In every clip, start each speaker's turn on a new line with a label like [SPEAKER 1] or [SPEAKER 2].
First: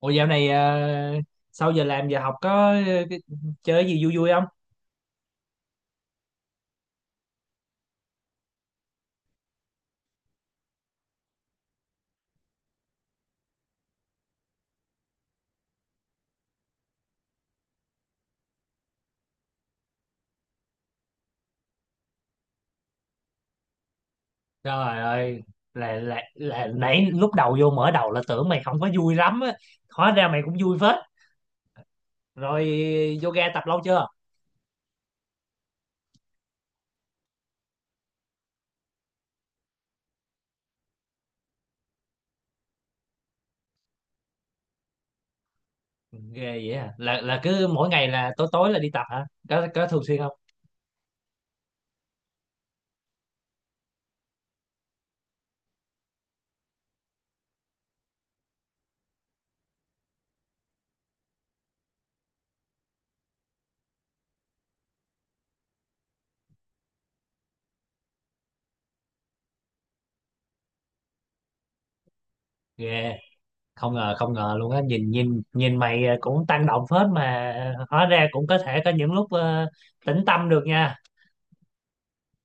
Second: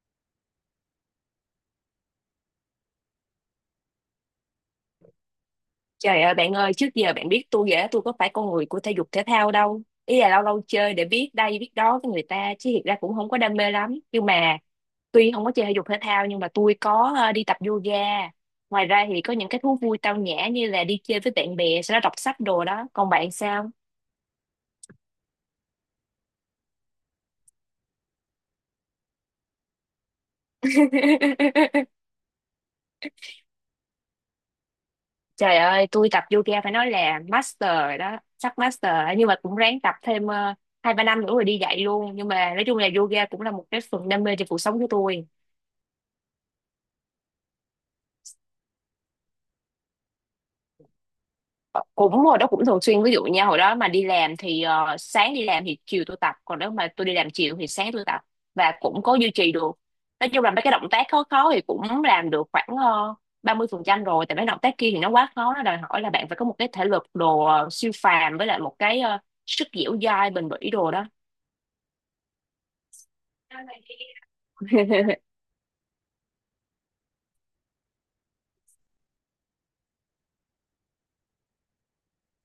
[SPEAKER 1] Ủa, dạo này sau giờ làm giờ học có ờ, cái- chơi gì vui vui không?
[SPEAKER 2] Trời ơi bạn ơi, trước giờ bạn biết tôi ghẻ tôi có phải con người của thể dục thể thao đâu. Ý là lâu lâu chơi để biết đây biết đó với người ta, chứ thiệt ra cũng không có đam mê lắm. Nhưng mà tuy không có chơi thể dục thể thao nhưng mà tôi có đi tập yoga. Ngoài ra thì có những cái thú vui tao nhã như là đi chơi với bạn bè, sau đó đọc sách đồ đó. Còn bạn sao?
[SPEAKER 1] Trời ơi, là nãy lúc đầu vô mở đầu là tưởng mày không có vui lắm á, hóa ra mày cũng vui phết. Rồi, yoga tập lâu chưa?
[SPEAKER 2] Trời ơi, tôi tập yoga phải nói là master rồi đó, sắp master rồi. Nhưng mà cũng ráng tập thêm hai ba năm nữa rồi đi dạy luôn. Nhưng mà nói chung là yoga cũng là một cái phần đam mê trong cuộc sống của tôi.
[SPEAKER 1] Ghê vậy à? Là cứ mỗi ngày là tối tối là đi tập hả? Có thường xuyên không?
[SPEAKER 2] Cũng hồi đó cũng thường xuyên, ví dụ nha, hồi đó mà đi làm thì sáng đi làm thì chiều tôi tập, còn nếu mà tôi đi làm chiều thì sáng tôi tập, và cũng có duy trì được. Nói chung là mấy cái động tác khó khó thì cũng làm được khoảng 30% rồi, tại mấy động tác kia thì nó quá khó, nó đòi hỏi là bạn phải có một cái thể lực đồ siêu phàm, với lại một cái sức dẻo dai bền bỉ đồ đó.
[SPEAKER 1] Ghê, không ngờ không ngờ luôn á, nhìn nhìn nhìn mày cũng tăng động phết mà hóa ra cũng có thể có những lúc tĩnh tâm được nha.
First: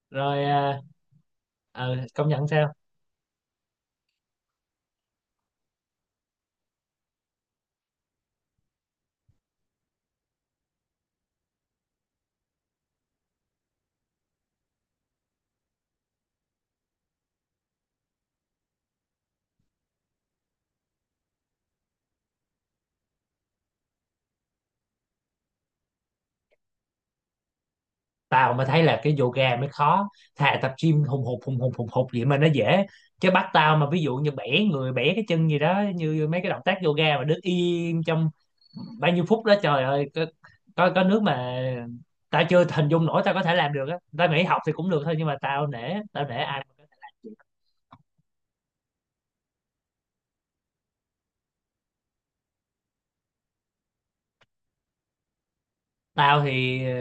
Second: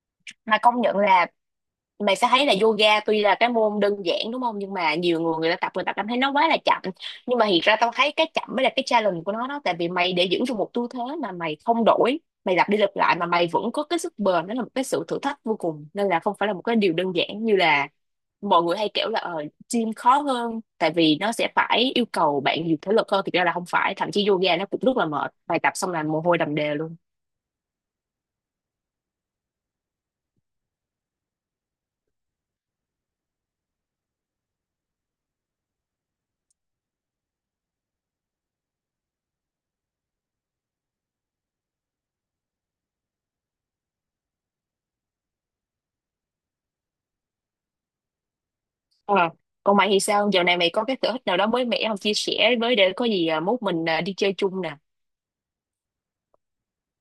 [SPEAKER 1] Rồi,
[SPEAKER 2] Mà công nhận là mày sẽ
[SPEAKER 1] công
[SPEAKER 2] thấy
[SPEAKER 1] nhận
[SPEAKER 2] là
[SPEAKER 1] sao?
[SPEAKER 2] yoga tuy là cái môn đơn giản đúng không, nhưng mà nhiều người, người ta tập người ta cảm thấy nó quá là chậm, nhưng mà thiệt ra tao thấy cái chậm mới là cái challenge của nó đó. Tại vì mày để giữ được một tư thế mà mày không đổi, mày lặp đi lặp lại mà mày vẫn có cái sức bền, đó là một cái sự thử thách vô cùng. Nên là không phải là một cái điều đơn giản như là mọi người hay kiểu là gym khó hơn tại vì nó sẽ phải yêu cầu bạn nhiều thể lực hơn. Thực ra là không phải, thậm chí yoga nó cũng rất là mệt, bài tập xong là mồ hôi đầm đìa luôn.
[SPEAKER 1] Tao mới thấy là cái yoga mới khó, thà tập gym hùng hục hùng hục hùng hục vậy mà nó dễ. Chứ bắt tao mà ví dụ như bẻ người bẻ cái chân gì đó như mấy cái động tác yoga mà đứng im trong bao nhiêu phút đó, trời ơi, có nước mà tao chưa hình dung nổi tao có thể làm được á. Tao nghĩ học thì cũng được thôi nhưng mà tao nể, tao nể ai mà có thể làm được.
[SPEAKER 2] Ờ. Còn mày thì sao? Dạo này mày có cái sở thích nào đó mới mẻ không? Chia sẻ với để có gì à, mốt mình à, đi chơi chung nè.
[SPEAKER 1] Tao thì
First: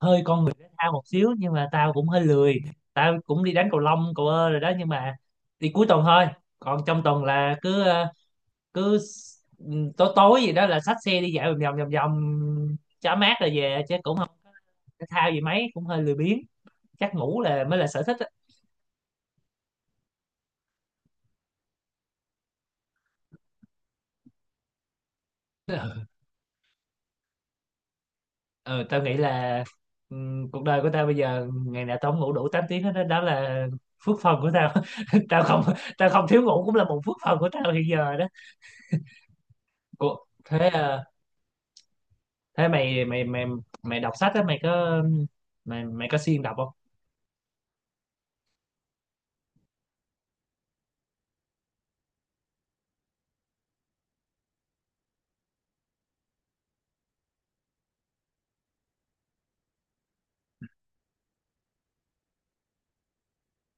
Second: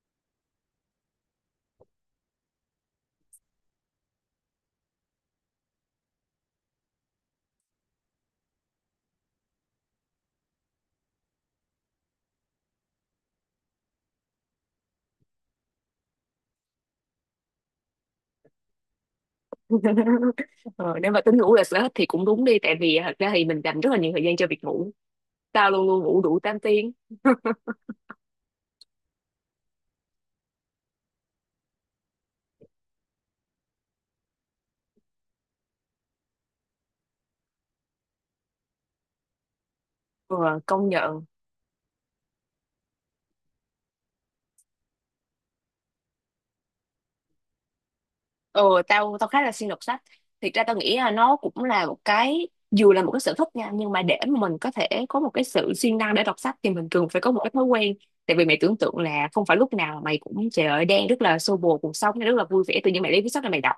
[SPEAKER 1] hơi con người thể thao một xíu nhưng mà tao cũng hơi lười. Tao cũng đi đánh cầu lông cầu rồi đó nhưng mà đi cuối tuần thôi, còn trong tuần là cứ cứ s- tối tối gì đó là xách xe đi dạo vòng vòng vòng vòng cho mát rồi về chứ cũng không thể thao gì mấy, cũng hơi lười biếng. Chắc ngủ là mới là sở thích á.
[SPEAKER 2] Ờ, nếu mà tính ngủ là sở thích thì cũng đúng đi. Tại vì à, thật ra thì mình dành rất là nhiều thời gian cho việc ngủ. Tao luôn luôn
[SPEAKER 1] Ừ,
[SPEAKER 2] ngủ đủ 8 tiếng.
[SPEAKER 1] ừ, tao nghĩ là cuộc đời của tao bây giờ ngày nào tao không ngủ đủ 8 tiếng hết đó, đó là phước phần của tao. tao không Tao không thiếu ngủ cũng là một phước phần của tao hiện giờ đó. Ủa,
[SPEAKER 2] Ờ,
[SPEAKER 1] thế
[SPEAKER 2] công
[SPEAKER 1] à,
[SPEAKER 2] nhận.
[SPEAKER 1] thế mày mày mày mày đọc sách á mày có mày mày có siêng đọc không?
[SPEAKER 2] Ờ, tao tao khá là siêng đọc sách. Thiệt ra tao nghĩ là nó cũng là một cái, dù là một cái sở thích nha, nhưng mà để mà mình có thể có một cái sự siêng năng để đọc sách thì mình cần phải có một cái thói quen. Tại vì mày tưởng tượng là không phải lúc nào mày cũng trời ơi, đang rất là xô bồ cuộc sống rất là vui vẻ tự nhiên mày lấy cuốn sách là mày đọc.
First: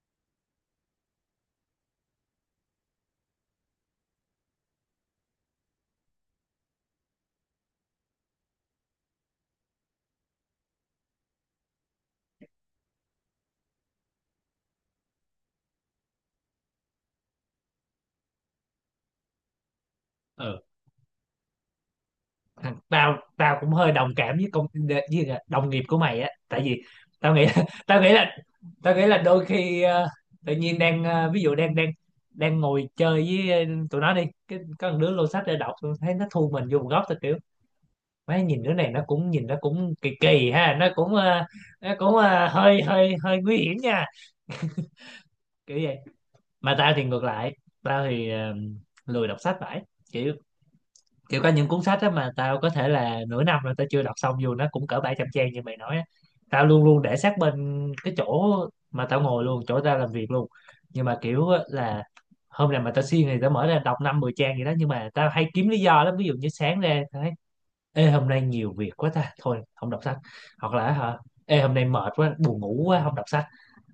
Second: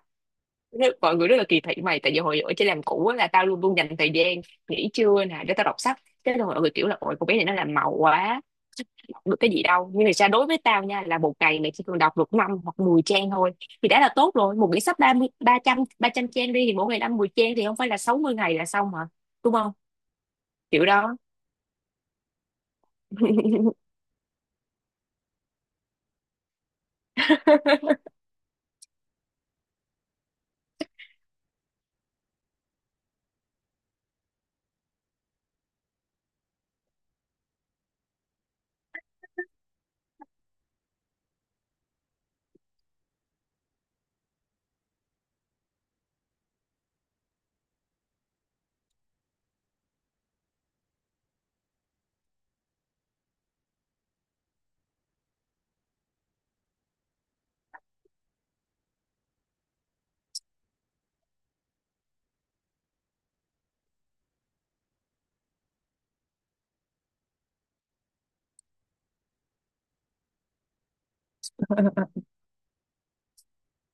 [SPEAKER 2] Thế mọi người rất là kỳ thị mày, tại vì hồi ở trên làm cũ á, là tao luôn luôn dành thời gian nghỉ trưa nè để tao đọc sách. Thế là mọi người kiểu là ôi cô bé này nó làm màu quá, đọc được cái gì đâu. Nhưng mà sao, đối với tao nha, là một ngày mày chỉ cần đọc được 5 hoặc 10 trang thôi thì đã là tốt rồi. Một quyển sách ba mươi ba trăm trang đi, thì mỗi ngày năm mười trang thì không phải là 60 ngày là xong hả? Đúng không?
[SPEAKER 1] Ừ.
[SPEAKER 2] Kiểu đó.
[SPEAKER 1] Thằng- tao tao cũng hơi đồng cảm với công với đồng nghiệp của mày á, tại vì tao nghĩ, tao nghĩ là, tao nghĩ là đôi khi tự nhiên ví dụ đang đang đang ngồi chơi với tụi nó đi cái có một đứa lô sách để đọc, tôi thấy nó thu mình vô một góc, tao kiểu mấy nhìn đứa này, nó cũng nhìn nó cũng kỳ kỳ ha, nó cũng nó cũng ờ, hơi hơi hơi nguy hiểm nha, kiểu vậy. Mà tao thì ngược lại, tao thì lười đọc sách. Phải kiểu, kiểu có những cuốn sách á mà tao có thể là nửa năm rồi tao chưa đọc xong dù nó cũng cỡ 700 trang như mày nói á. Tao luôn luôn để sát bên cái chỗ mà tao ngồi luôn, chỗ tao làm việc luôn. Nhưng mà kiểu á là hôm nào mà tao siêng thì tao mở ra đọc năm 10 trang gì đó, nhưng mà tao hay kiếm lý do lắm. Ví dụ như sáng ra tao thấy, ê hôm nay nhiều việc quá ta, thôi không đọc sách. Hoặc là, hả, ê hôm nay mệt quá buồn ngủ quá không đọc sách.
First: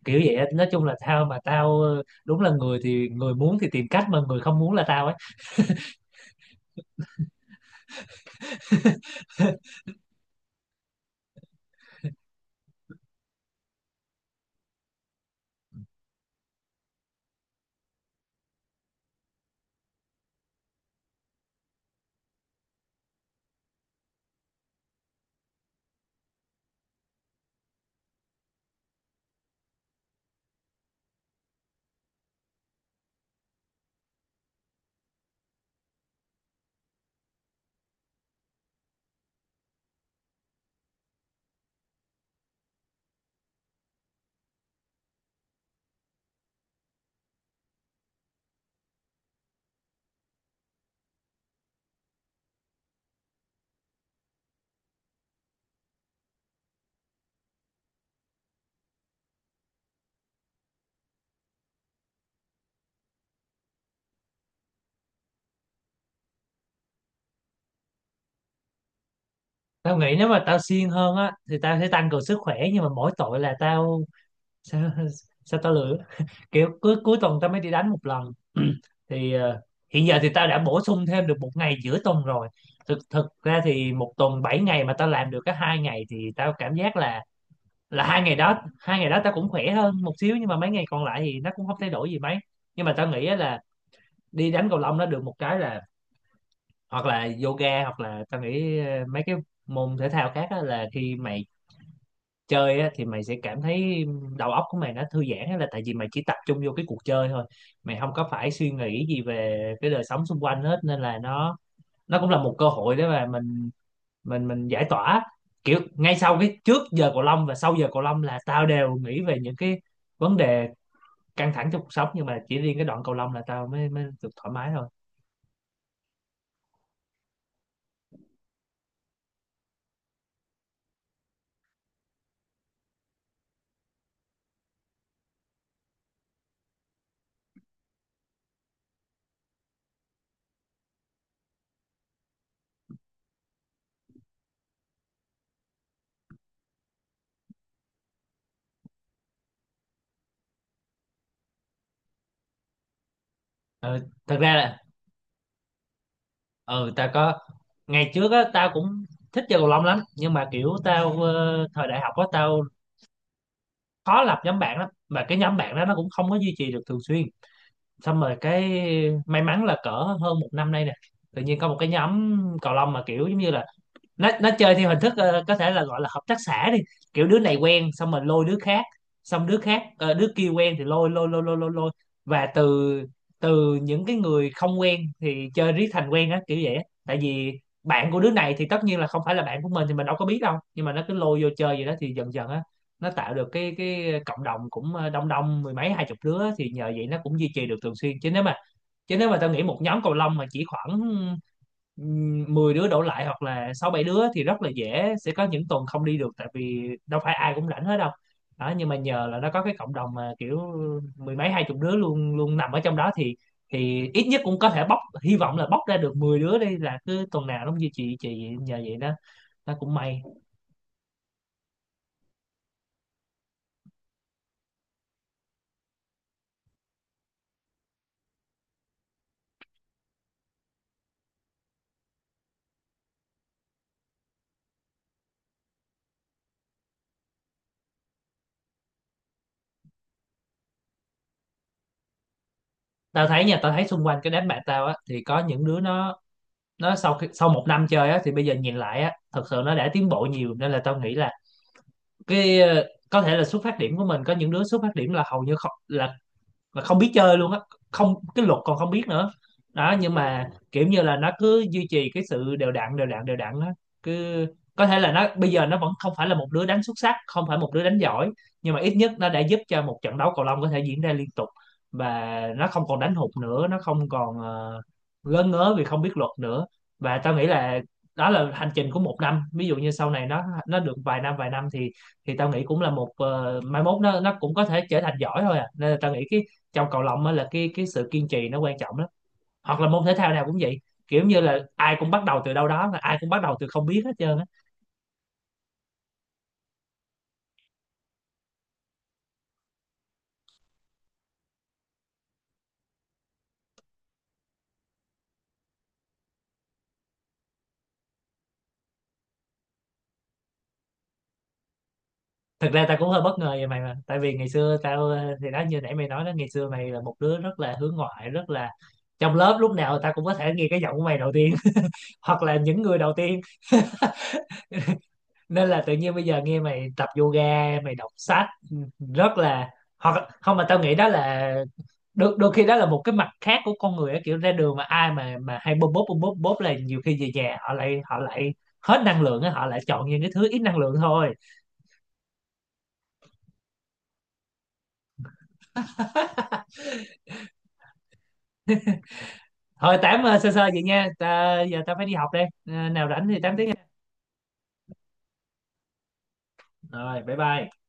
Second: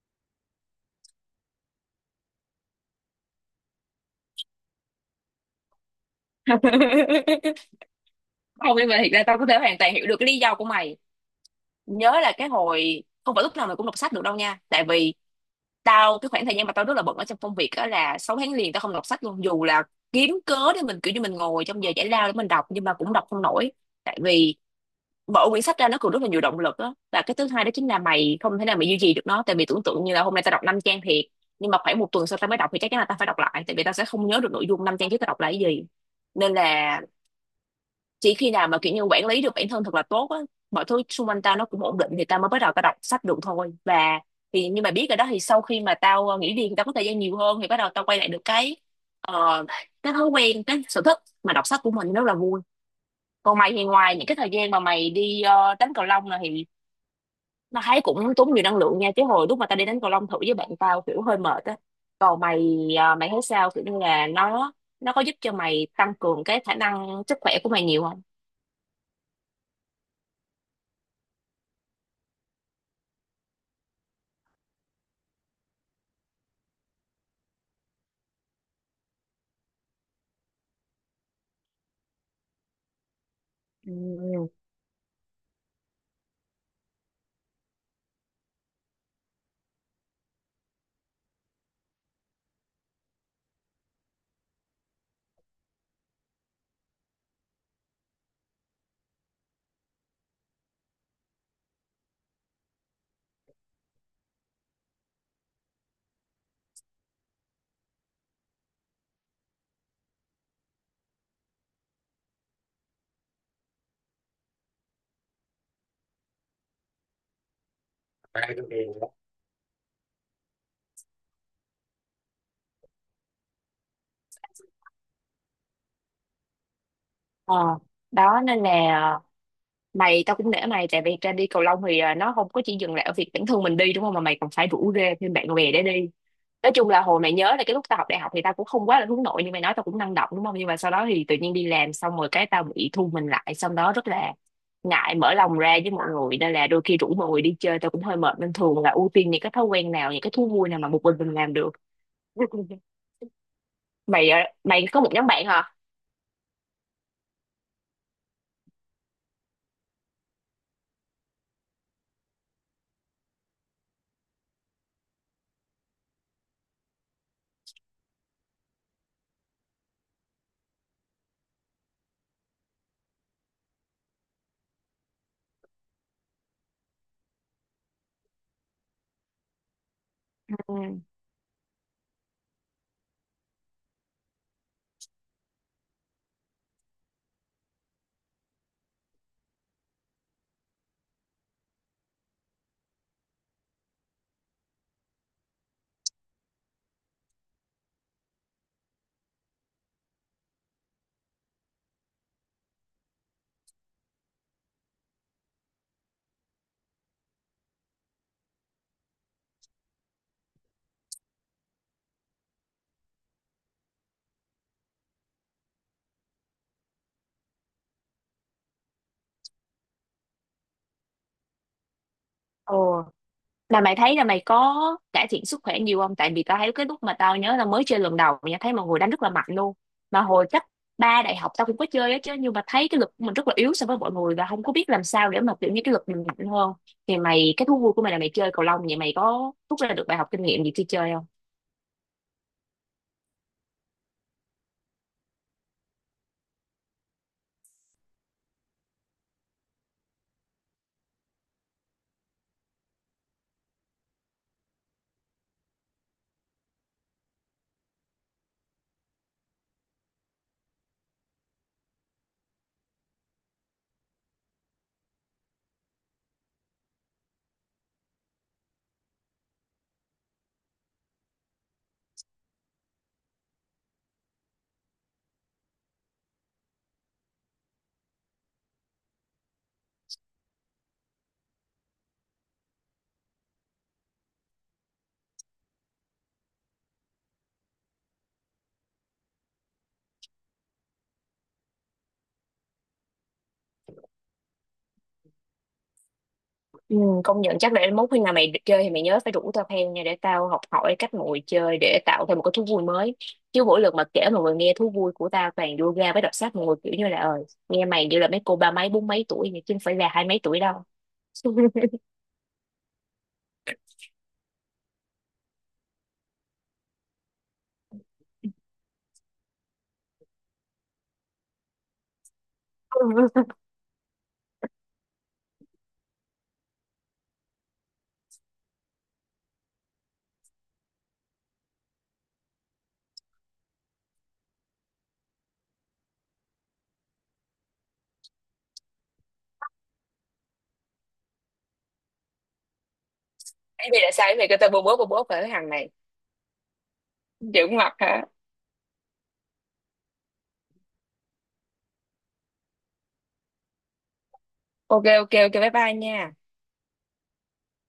[SPEAKER 1] Kiểu vậy á. Nói chung là tao, mà tao đúng là người thì người muốn thì tìm cách, mà người không muốn là tao ấy.
[SPEAKER 2] Không, nhưng mà thiệt ra tao có thể hoàn toàn hiểu được cái lý do của mày. Nhớ là cái hồi không phải lúc nào mày cũng đọc sách được đâu nha, tại vì tao, cái khoảng thời gian mà tao rất là bận ở trong công việc đó là 6 tháng liền tao không đọc sách luôn, dù là kiếm cớ để mình kiểu như mình ngồi trong giờ giải lao để mình đọc nhưng mà cũng đọc không nổi. Tại vì mở quyển sách ra nó còn rất là nhiều động lực đó, và cái thứ hai đó chính là mày không thể nào mày duy trì được nó. Tại vì tưởng tượng như là hôm nay tao đọc 5 trang thiệt, nhưng mà khoảng một tuần sau tao mới đọc thì chắc chắn là tao phải đọc lại, tại vì tao sẽ không nhớ được nội dung 5 trang trước tao đọc là cái gì. Nên là chỉ khi nào mà kiểu như quản lý được bản thân thật là tốt á, mọi thứ xung quanh tao nó cũng ổn định thì tao mới bắt đầu tao đọc sách được thôi. Và thì nhưng mà biết rồi đó, thì sau khi mà tao nghỉ việc thì tao có thời gian nhiều hơn, thì bắt đầu tao quay lại được cái ờ, cái thói quen, cái sở thích mà đọc sách của mình rất là vui. Còn mày thì ngoài những cái thời gian mà mày đi đánh cầu lông này thì nó thấy cũng tốn nhiều năng lượng nha, chứ hồi lúc mà tao đi đánh cầu lông thử với bạn tao kiểu hơi mệt á. Còn mày mày thấy sao kiểu như là nó có giúp cho mày tăng cường cái khả năng sức khỏe của mày nhiều không?
[SPEAKER 1] Tao nghĩ nếu mà tao siêng hơn á thì tao sẽ tăng cường sức khỏe, nhưng mà mỗi tội là tao sao, sao tao lười, kiểu cuối cuối tuần tao mới đi đánh một lần. Thì hiện giờ thì tao đã bổ sung thêm được một ngày giữa tuần rồi. Thực thực ra thì một tuần
[SPEAKER 2] Ừ.
[SPEAKER 1] 7 ngày mà tao làm được cái 2 ngày thì tao cảm giác là 2 ngày đó, 2 ngày đó tao cũng khỏe hơn một xíu, nhưng mà mấy ngày còn lại thì nó cũng không thay đổi gì mấy. Nhưng mà tao nghĩ á là đi đánh cầu lông nó được một cái là, hoặc là yoga, hoặc là tao nghĩ mấy cái môn thể thao khác á, là khi mày chơi á thì mày sẽ cảm thấy đầu óc của mày nó thư giãn á, là tại vì mày chỉ tập trung vô cái cuộc chơi thôi, mày không có phải suy nghĩ gì về cái đời sống xung quanh hết, nên là nó cũng là một cơ hội để mà mình mình giải tỏa. Kiểu ngay sau cái, trước giờ cầu lông và sau giờ cầu lông là tao đều nghĩ về những cái vấn đề căng thẳng trong cuộc sống, nhưng mà chỉ riêng cái đoạn cầu lông là tao mới, mới được thoải mái thôi.
[SPEAKER 2] Ờ, đó nên là, mày, tao cũng nể mày, tại vì ra đi cầu lông thì à, nó không có chỉ dừng lại ở việc bản thân mình đi đúng không, mà mày còn phải rủ rê thêm bạn bè để đi. Nói chung là hồi mày nhớ là cái lúc tao học đại học thì tao cũng không quá là hướng nội như mày nói, tao cũng năng động đúng không, nhưng mà sau đó thì tự nhiên đi làm xong rồi, cái tao bị thu mình lại, xong đó rất là ngại mở lòng ra với mọi người nên là đôi khi rủ mọi người đi chơi tao cũng hơi mệt, nên thường là ưu tiên những cái thói quen nào, những cái thú vui nào mà một mình làm được.
[SPEAKER 1] Ừ,
[SPEAKER 2] Mày
[SPEAKER 1] thật
[SPEAKER 2] à,
[SPEAKER 1] ra là,
[SPEAKER 2] mày có một nhóm bạn hả?
[SPEAKER 1] ừ tao có. Ngày trước á tao cũng thích chơi cầu lông lắm, nhưng mà kiểu tao thời đại học á tao khó lập nhóm bạn lắm, mà cái nhóm bạn đó nó cũng không có duy trì được thường xuyên. Xong rồi cái may mắn là cỡ hơn một năm nay nè tự nhiên có một cái nhóm cầu lông mà kiểu giống như là, nó chơi theo hình thức có thể là gọi là hợp tác xã đi, kiểu đứa này quen xong mình lôi đứa khác, xong đứa khác đứa kia quen
[SPEAKER 2] Ừ.
[SPEAKER 1] thì lôi lôi lôi lôi lôi lôi, và từ từ những cái người không quen thì chơi riết thành quen á, kiểu vậy á. Tại vì bạn của đứa này thì tất nhiên là không phải là bạn của mình thì mình đâu có biết đâu, nhưng mà nó cứ lôi vô chơi vậy đó thì dần dần á nó tạo được cái cộng đồng cũng đông, đông mười mấy hai chục đứa, thì nhờ vậy nó cũng duy trì được thường xuyên. Chứ nếu mà tao nghĩ một nhóm cầu lông mà chỉ khoảng 10 đứa đổ lại hoặc là 6 7 đứa thì rất là dễ sẽ có những tuần không đi được, tại vì đâu phải ai cũng rảnh hết đâu. Đó, nhưng mà nhờ là nó có cái cộng đồng mà kiểu mười mấy hai chục đứa luôn luôn nằm ở trong đó thì ít nhất cũng có thể bóc, hy vọng là bóc ra được 10 đứa đi, là cứ tuần nào nó cũng duy trì trì nhờ vậy đó, nó cũng may.
[SPEAKER 2] Ồ. Là mày thấy là mày có cải thiện sức khỏe nhiều không? Tại vì tao thấy cái lúc mà tao nhớ là mới chơi lần đầu nha, thấy mọi người đánh rất là mạnh luôn. Mà hồi cấp ba đại học tao cũng có chơi á chứ, nhưng mà thấy cái lực của mình rất là yếu so với mọi người và không có biết làm sao để mà kiểu như cái lực mình mạnh hơn. Thì mày, cái thú vui của mày là mày chơi cầu lông, vậy mày có rút ra được bài học kinh nghiệm gì khi chơi không?
[SPEAKER 1] Tao thấy nha, tao thấy xung quanh cái đám bạn tao á thì có những đứa nó sau khi, sau một năm chơi á thì bây giờ nhìn lại á thật sự nó đã tiến bộ nhiều, nên là tao nghĩ là cái, có thể là xuất phát điểm của mình, có những đứa xuất phát điểm là hầu như không, là là không biết chơi luôn á, không cái luật còn không biết nữa. Đó, nhưng mà kiểu như là nó cứ duy trì cái sự đều đặn, đều đặn, đều đặn á, cứ có thể là nó bây giờ nó vẫn không phải là một đứa đánh xuất sắc, không phải một đứa đánh giỏi, nhưng mà ít nhất nó đã giúp cho một trận đấu cầu lông có thể diễn ra liên tục, và nó không còn đánh hụt nữa, nó không còn ngớ ngớ vì không biết luật nữa. Và tao nghĩ là đó là hành trình của một năm. Ví dụ như sau này nó được vài năm, vài năm thì tao nghĩ cũng là một, mai mốt nó cũng có thể trở thành giỏi thôi à. Nên là tao nghĩ cái, trong cầu lông á là cái sự kiên trì nó quan trọng lắm, hoặc là môn thể thao nào cũng vậy, kiểu như là ai cũng bắt đầu từ đâu đó, mà ai cũng bắt đầu từ không biết hết trơn á.
[SPEAKER 2] Ừ, công nhận. Chắc để mốt khi nào mày chơi thì mày nhớ phải rủ tao theo nha, để tao học hỏi cách mọi người chơi để tạo thêm một cái thú vui mới. Chứ mỗi lần mà kể mọi người nghe thú vui của tao toàn yoga với đọc sách, mọi người kiểu như là nghe mày như là mấy cô ba mấy bốn mấy tuổi vậy, chứ không phải là hai mấy tuổi đâu.
[SPEAKER 1] Thực ra tao cũng hơi bất ngờ về mày mà, tại vì ngày xưa tao thì đó như nãy mày nói đó, ngày xưa mày là một đứa rất là hướng ngoại, rất là, trong lớp lúc nào tao cũng có thể nghe cái giọng của mày đầu tiên, hoặc là những người đầu tiên. Nên là tự nhiên bây giờ nghe mày tập yoga, mày đọc sách, ừ, rất là, hoặc không mà tao nghĩ đó là đôi khi đó là một cái mặt khác của con người á, kiểu ra đường mà ai mà hay bóp bóp bóp bóp bóp là nhiều khi về nhà họ lại, hết năng lượng á, họ lại chọn những cái thứ ít năng lượng thôi.
[SPEAKER 2] Thế thì là sao mày kêu tao bố bố bố bố phải, cái thằng này. Dữ mặt hả?
[SPEAKER 1] Thôi tám sơ sơ vậy nha ta, giờ ta phải đi học đây. Ờ, nào rảnh thì 8 tiếng nha.
[SPEAKER 2] Ok ok ok, bye bye nha.
[SPEAKER 1] Rồi, bye bye.